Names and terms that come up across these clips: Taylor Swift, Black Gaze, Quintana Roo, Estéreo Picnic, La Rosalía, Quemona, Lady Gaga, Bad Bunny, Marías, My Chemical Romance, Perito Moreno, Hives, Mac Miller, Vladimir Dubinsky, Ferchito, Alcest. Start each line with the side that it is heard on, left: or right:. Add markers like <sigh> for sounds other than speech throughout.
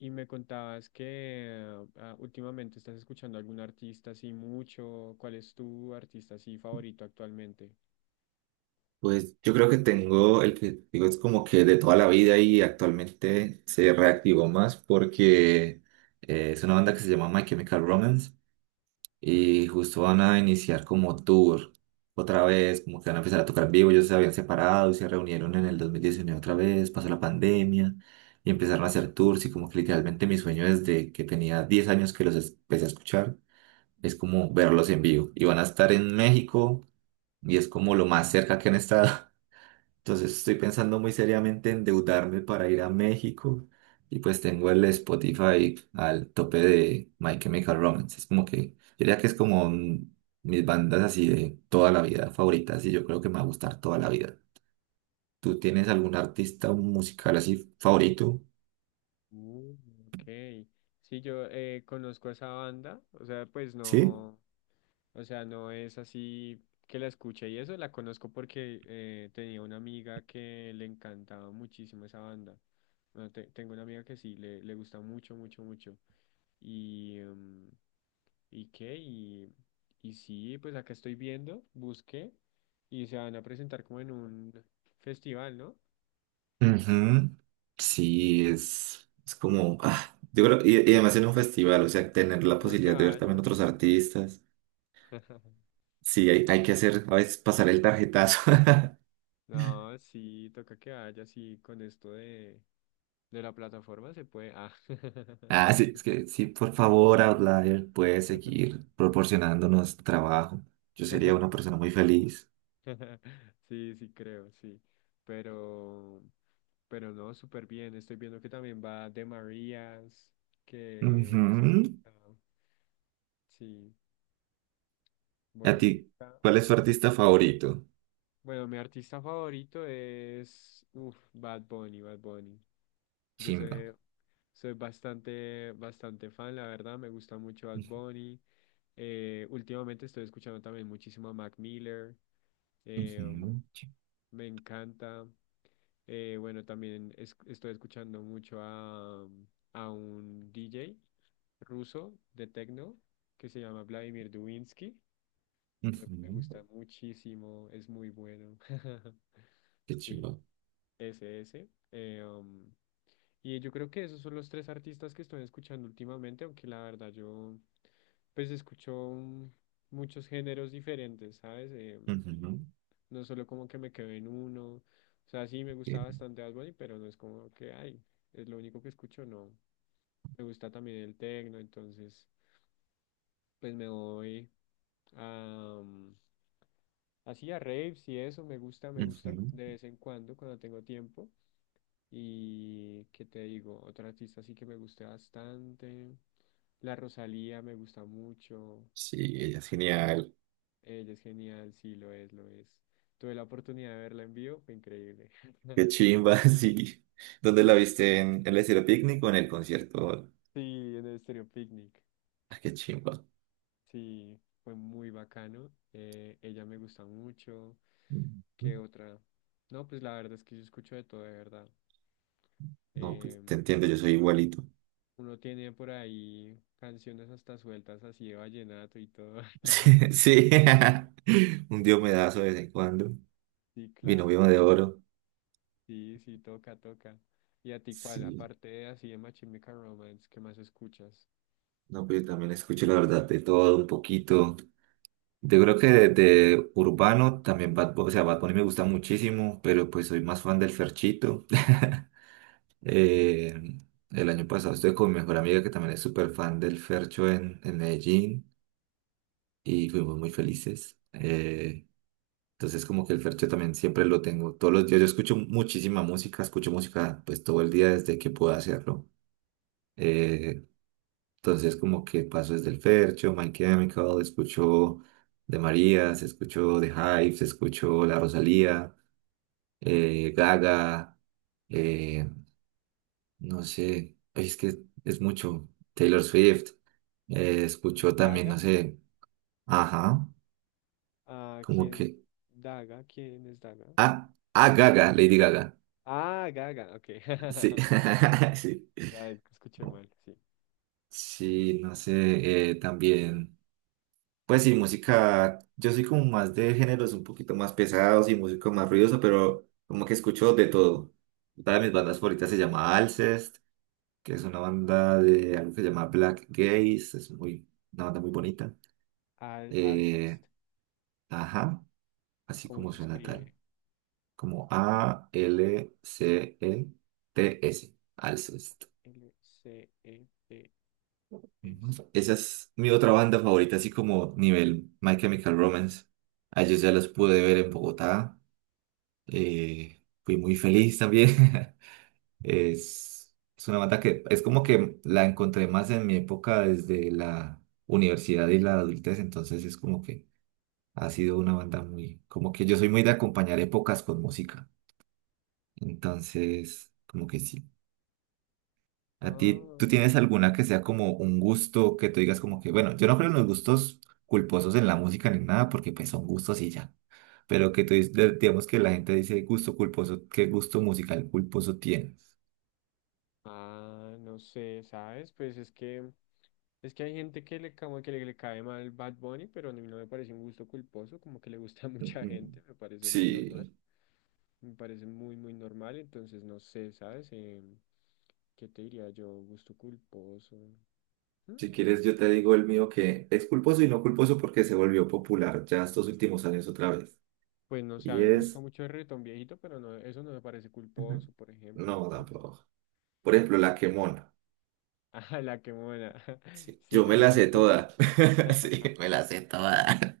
left: Y me contabas que últimamente estás escuchando algún artista así mucho. ¿Cuál es tu artista así favorito actualmente?
right: Pues yo creo que tengo el que digo es como que de toda la vida y actualmente se reactivó más porque es una banda que se llama My Chemical Romance y justo van a iniciar como tour otra vez, como que van a empezar a tocar en vivo. Ellos se habían separado y se reunieron en el 2019 otra vez, pasó la pandemia y empezaron a hacer tours y como que literalmente mi sueño desde que tenía 10 años que los empecé a escuchar es como verlos en vivo y van a estar en México y es como lo más cerca que han estado. Entonces estoy pensando muy seriamente endeudarme para ir a México y pues tengo el Spotify al tope de My Chemical Romance. Es como que, yo diría que es como mis bandas así de toda la vida favoritas y yo creo que me va a gustar toda la vida. ¿Tú tienes algún artista musical así favorito?
left: Uh, ok. Sí, yo conozco a esa banda. O sea, pues
right: ¿Sí?
left: no. O sea, no es así que la escuche y eso, la conozco porque tenía una amiga que le encantaba muchísimo esa banda. Bueno, tengo una amiga que sí, le gusta mucho, mucho, mucho. Y, ¿y qué? Y sí, pues acá estoy viendo, busqué y se van a presentar como en un festival, ¿no?
right: Ujú. Sí, es como, ah, yo creo, y además en un festival, o sea, tener la
left: Toca que
right: posibilidad de ver también otros
left: vayas.
right: artistas.
left: <laughs>
right: Sí, hay que hacer, a veces pasar el tarjetazo. <laughs>
left: No, sí, toca que vayas y con esto de la plataforma se puede. Ah.
right: Ah, sí, es que sí, por favor, Outlier, puede seguir proporcionándonos trabajo. Yo sería una
left: <laughs>
right: persona muy feliz.
left: <laughs> Sí, sí creo, sí. Pero, pero no, súper bien. Estoy viendo que también va de Marías, que
right: Ujú.
left: ah, sí,
right: ¿A
left: bueno.
right: ti?
left: está-
right: ¿Cuál es tu artista favorito?
left: Bueno, mi artista favorito es uf, Bad Bunny, Bad Bunny. Yo
right: Chimba.
left: soy, Soy bastante, bastante fan, la verdad. Me gusta mucho Bad Bunny. Últimamente estoy escuchando también muchísimo a Mac Miller. eh, um,
right: Ujú,
left: Me encanta. Bueno, también estoy escuchando mucho a, a un DJ ruso de techno que se llama Vladimir Dubinsky. Me gusta
right: ujú.
left: muchísimo, es muy bueno. <laughs>
right: Qué
left: Sí.
right: chimba.
left: Ese, ese. Y yo creo que esos son los tres artistas que estoy escuchando últimamente, aunque la verdad yo pues escucho muchos géneros diferentes, ¿sabes?
right: Ujú,
left: No solo como que me quedo en uno. O sea, sí me gusta
right: qué-
left: bastante Bad Bunny, pero no es como que, ay, es lo único que escucho, no. Me gusta también el techno, entonces pues me voy a... Así a raves y eso me gusta
right: ujú.
left: de vez en cuando cuando tengo tiempo. Y qué te digo, otra artista sí que me guste bastante. La Rosalía me gusta mucho.
right: Sí, ella es genial.
left: Ella es genial, sí, lo es, lo es. Tuve la oportunidad de verla en vivo, fue increíble. <laughs>
right: Qué chimba, <laughs> sí. ¿Dónde la
left: Fue-
right: viste? ¿En el estilo Picnic o en el concierto?
left: Sí, en el Estéreo Picnic.
right: Ah, qué chimba.
left: Sí, fue muy bacano. Ella me gusta mucho.
right: Ujú.
left: ¿Qué otra? No, pues la verdad es que yo escucho de todo, de verdad.
right: No, pues
left: Eh,
right: te entiendo, yo soy igualito.
left: Uno tiene por ahí canciones hasta sueltas así de vallenato y todo.
right: <laughs>
left: <laughs>
right: Sí, sí. <laughs> Un diomedazo de vez en cuando.
left: Sí,
right: Mi
left: claro.
right: novio de oro.
left: Sí, sí, toca, toca. ¿Y a ti cuál?
right: Sí.
left: Aparte de así de My Chemical Romance, ¿qué más escuchas?
right: No, pero yo también escucho la verdad de todo un poquito. Yo creo que de urbano también Bad Bunny, o sea, Bad Bunny me gusta muchísimo, pero pues soy más fan del Ferchito. <laughs> Eh, el año pasado estuve con mi mejor amiga que también es súper fan del Fercho en Medellín y fuimos muy felices. Entonces como que el fercho también siempre lo tengo todos los días. Yo escucho muchísima música, escucho música pues todo el día desde que puedo hacerlo. Eh, entonces como que paso desde el fercho, My Chemical, escucho de Marías, escucho de Hives, escucho La Rosalía, Gaga, eh, no sé, ay, es que es mucho. Taylor Swift, escucho también,
left: Daga.
right: no sé, ajá,
left: Ah,
right: como
left: ¿quién?
right: que,
left: Daga, ¿quién es Daga?
right: ah, ah, Gaga, Lady Gaga,
left: Ah, Gaga, ok.
right: sí,
left: <laughs>
right: <laughs> sí.
left: Ya es que escuché mal, sí.
right: Sí, no sé, también, pues sí, música, yo soy como más de géneros un poquito más pesados y música más ruidosa, pero como que escucho de todo. Una de mis bandas favoritas se llama Alcest, que es una banda de algo que se llama Black Gaze, es muy, una banda muy bonita.
left: Al
right: Eh,
left: Alcest.
right: ajá, así
left: ¿Cómo
right: como
left: se
right: suena tal,
left: escribe?
right: como A-L-C-E-T-S, Alcest.
left: L-C-E-T-S.
right: Ujú. Esa es mi otra banda favorita, así como nivel My Chemical Romance. A ellos ya los pude ver en Bogotá. Fui muy feliz también. <laughs> Es una banda que es como que la encontré más en mi época desde la universidad y la adultez, entonces es como que ha sido una banda muy, como que yo soy muy de acompañar épocas con música. Entonces, como que sí. A ti, ¿tú
left: Ah,
right: tienes alguna que sea como un gusto que tú digas como que, bueno, yo no creo en los gustos culposos en la música ni nada, porque pues son gustos y ya. Pero que tú dices, digamos que la gente dice gusto culposo, ¿qué gusto musical culposo tienes?
left: no sé, ¿sabes? Pues es que hay gente que le como que le cae mal Bad Bunny, pero a mí no me parece un gusto culposo, como que le gusta <laughs> a mucha
right: Ujú.
left: gente, me parece muy normal.
right: Sí,
left: Me parece muy, muy normal, entonces no sé, ¿sabes? ¿Qué te diría yo? Gusto culposo. Mm,
right: si quieres yo te digo el mío que es culposo y no culposo porque se volvió popular ya estos últimos años otra vez.
left: Pues no sé, a
right: Y
left: mí me gusta
right: es...
left: mucho el reggaetón viejito, pero no, eso no me parece
right: Ujú.
left: culposo, por ejemplo.
right: No,
left: <laughs>
right: tampoco. Por ejemplo, la quemona.
left: Ah, la quemona. <laughs>
right: Sí.
left: ¿Sí
right: Yo
left: te
right: me la
left: gusta la
right: sé
left: quemona?
right: toda. <laughs> Sí,
left: <laughs>
right: me la sé toda.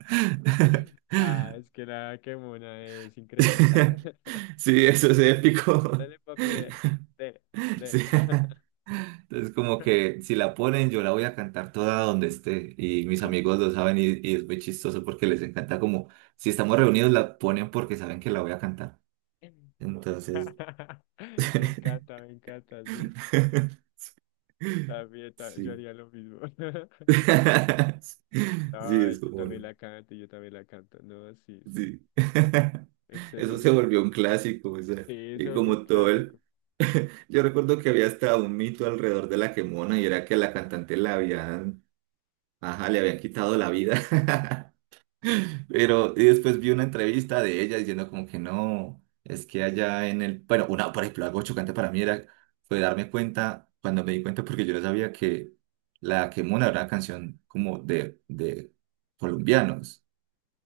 right: <laughs>
left: Ah, es que la quemona es increíble. <laughs>
right: Sí, eso es épico.
left: Dale, papi, dale,
right: <laughs>
left: dale, dale.
right: Sí.
left: <laughs>
right: Entonces, como que si la ponen, yo la voy a cantar toda donde esté. Y mis amigos
left: <laughs>
right: lo saben y es muy chistoso porque les encanta como, si estamos reunidos, la ponen porque saben que la voy a cantar. Entonces,
left: Me encanta, sí.
right: <laughs>
left: También, yo
right: sí.
left: haría lo mismo. <laughs>
right: <laughs> Sí,
left: Ay,
right: es
left: yo
right: como...
left: también
right: bueno.
left: la canto, yo también la canto. No, sí, sí.
right: Sí. <laughs> Eso se
left: Excelente.
right: volvió un clásico, o sea,
left: Sí, se
right: y
left: volvió un
right: como todo
left: clásico.
right: el... <laughs> Yo recuerdo que había hasta un mito alrededor de la Quemona y era que a la cantante la habían, ajá, le habían quitado la vida. <laughs> Pero y después vi una entrevista de ella diciendo como que no, es que allá en el, bueno, una, por ejemplo, algo chocante para mí era, fue darme cuenta, cuando me di cuenta, porque yo no sabía que la Quemona era una canción como de colombianos.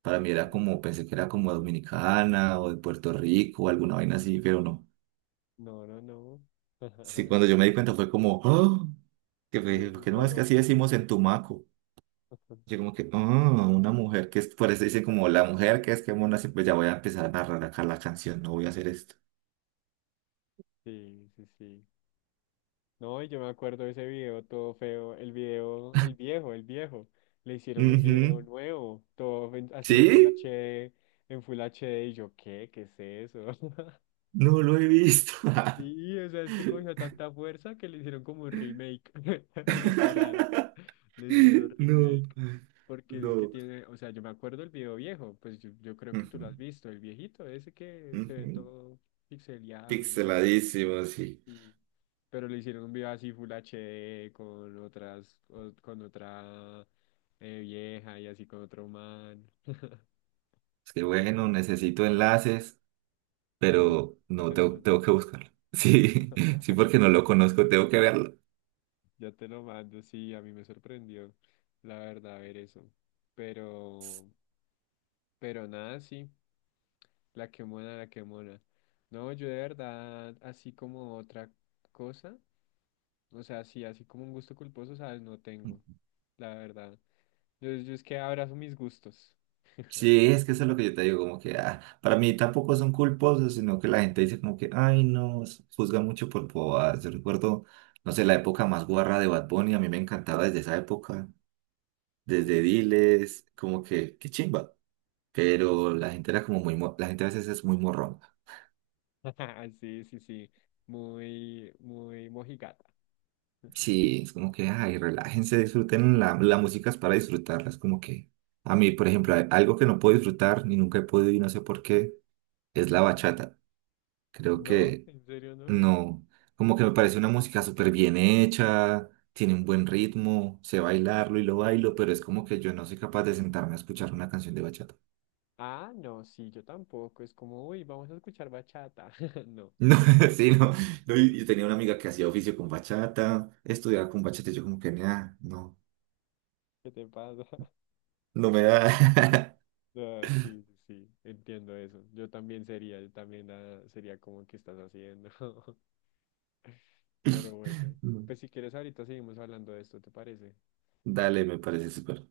right: Para mí era
left: Sí.
right: como, pensé que era como dominicana o de Puerto Rico o alguna vaina así, pero no.
left: No, no, no.
right: Sí,
left: <laughs>
right: cuando yo me di cuenta fue como, "Ah", que,
left: Made in
right: que no, es que así
left: Colombia.
right: decimos en Tumaco. Yo
left: <laughs>
right: como que, ah, una mujer que es, por eso dice como la mujer que es que mona, sí, pues ya voy a empezar a narrar acá la canción, no voy a hacer esto.
left: Sí, sí, sí. No, y yo me acuerdo de ese video todo feo. El video, el viejo, el viejo. Le hicieron un video
right: Ujú.
left: nuevo, todo así en Full
right: ¿Sí?
left: HD, en Full HD. Y yo, ¿qué? ¿Qué es eso?
right: No lo he visto. <laughs>
left: Sí, o sea, es que cogió tanta fuerza que le hicieron como un remake, <laughs> literal. Le hicieron
right: No,
left: remake. Porque es que
right: no.
left: tiene, o sea, yo me acuerdo el video viejo, pues yo creo que tú lo
right: Ujú,
left: has visto, el viejito, ese que se ve
right: ujú.
left: todo pixeleado y así.
right: Pixeladísimo, sí.
left: Sí. Pero le hicieron un video así Full HD con otras, con otra vieja y así con otro man.
right: Es que
left: Entonces,
right: bueno, necesito enlaces.
left: sí,
right: Pero
left: ya
right: no,
left: te lo
right: tengo,
left: mando.
right: tengo que buscarlo. <laughs> Sí, sí, porque no lo conozco, tengo que verlo.
left: Ya te lo mando, sí, a mí me sorprendió, la verdad, ver eso. Pero, pero nada, sí, la que mona, la que mona. No, yo de verdad, así como otra cosa, o sea, sí, así como un gusto culposo, sabes, no tengo, la verdad. Yo es que abrazo mis gustos.
right: Sí, es que eso es lo que yo te digo, como que ah, para mí tampoco son culposos, sino que la gente dice como que, ay, no, juzga mucho por bobadas. Yo recuerdo, no sé, la época más guarra de Bad Bunny, a mí me encantaba desde esa época, desde
left: Uy,
right: Diles, como que, qué chimba. Pero
left: sí.
right: la gente era como muy, la gente a veces es muy morrón.
left: <laughs> Sí, sí, sí, muy, muy mojigata.
right: Sí, es como que, ay, relájense, disfruten, la música es para disfrutarla, es como que, a mí, por ejemplo, algo que no puedo disfrutar, ni nunca he podido y no sé por qué, es la bachata. Creo
left: ¿No?
right: que
left: ¿En serio no?
right: no, como que me parece una música súper bien hecha, tiene un buen ritmo, sé bailarlo y lo bailo, pero es como que yo no soy capaz de sentarme a escuchar una canción de bachata. <laughs>
left: Ah, no, sí, yo tampoco. Es como, uy, vamos a escuchar bachata. <laughs> No.
right: No, sí, no, no, y
left: Realmente no.
right: tenía una amiga que hacía oficio con bachata, estudiaba con bachata, y yo como que, nah, no,
left: ¿Qué te pasa? <laughs>
right: no me da.
left: Ah, sí, sí, sí, entiendo eso. Yo también sería, yo también sería como que estás haciendo. <laughs> Pero bueno, pues
right: <laughs>
left: si quieres ahorita seguimos hablando de esto, ¿te parece?
right: Dale, me parece súper.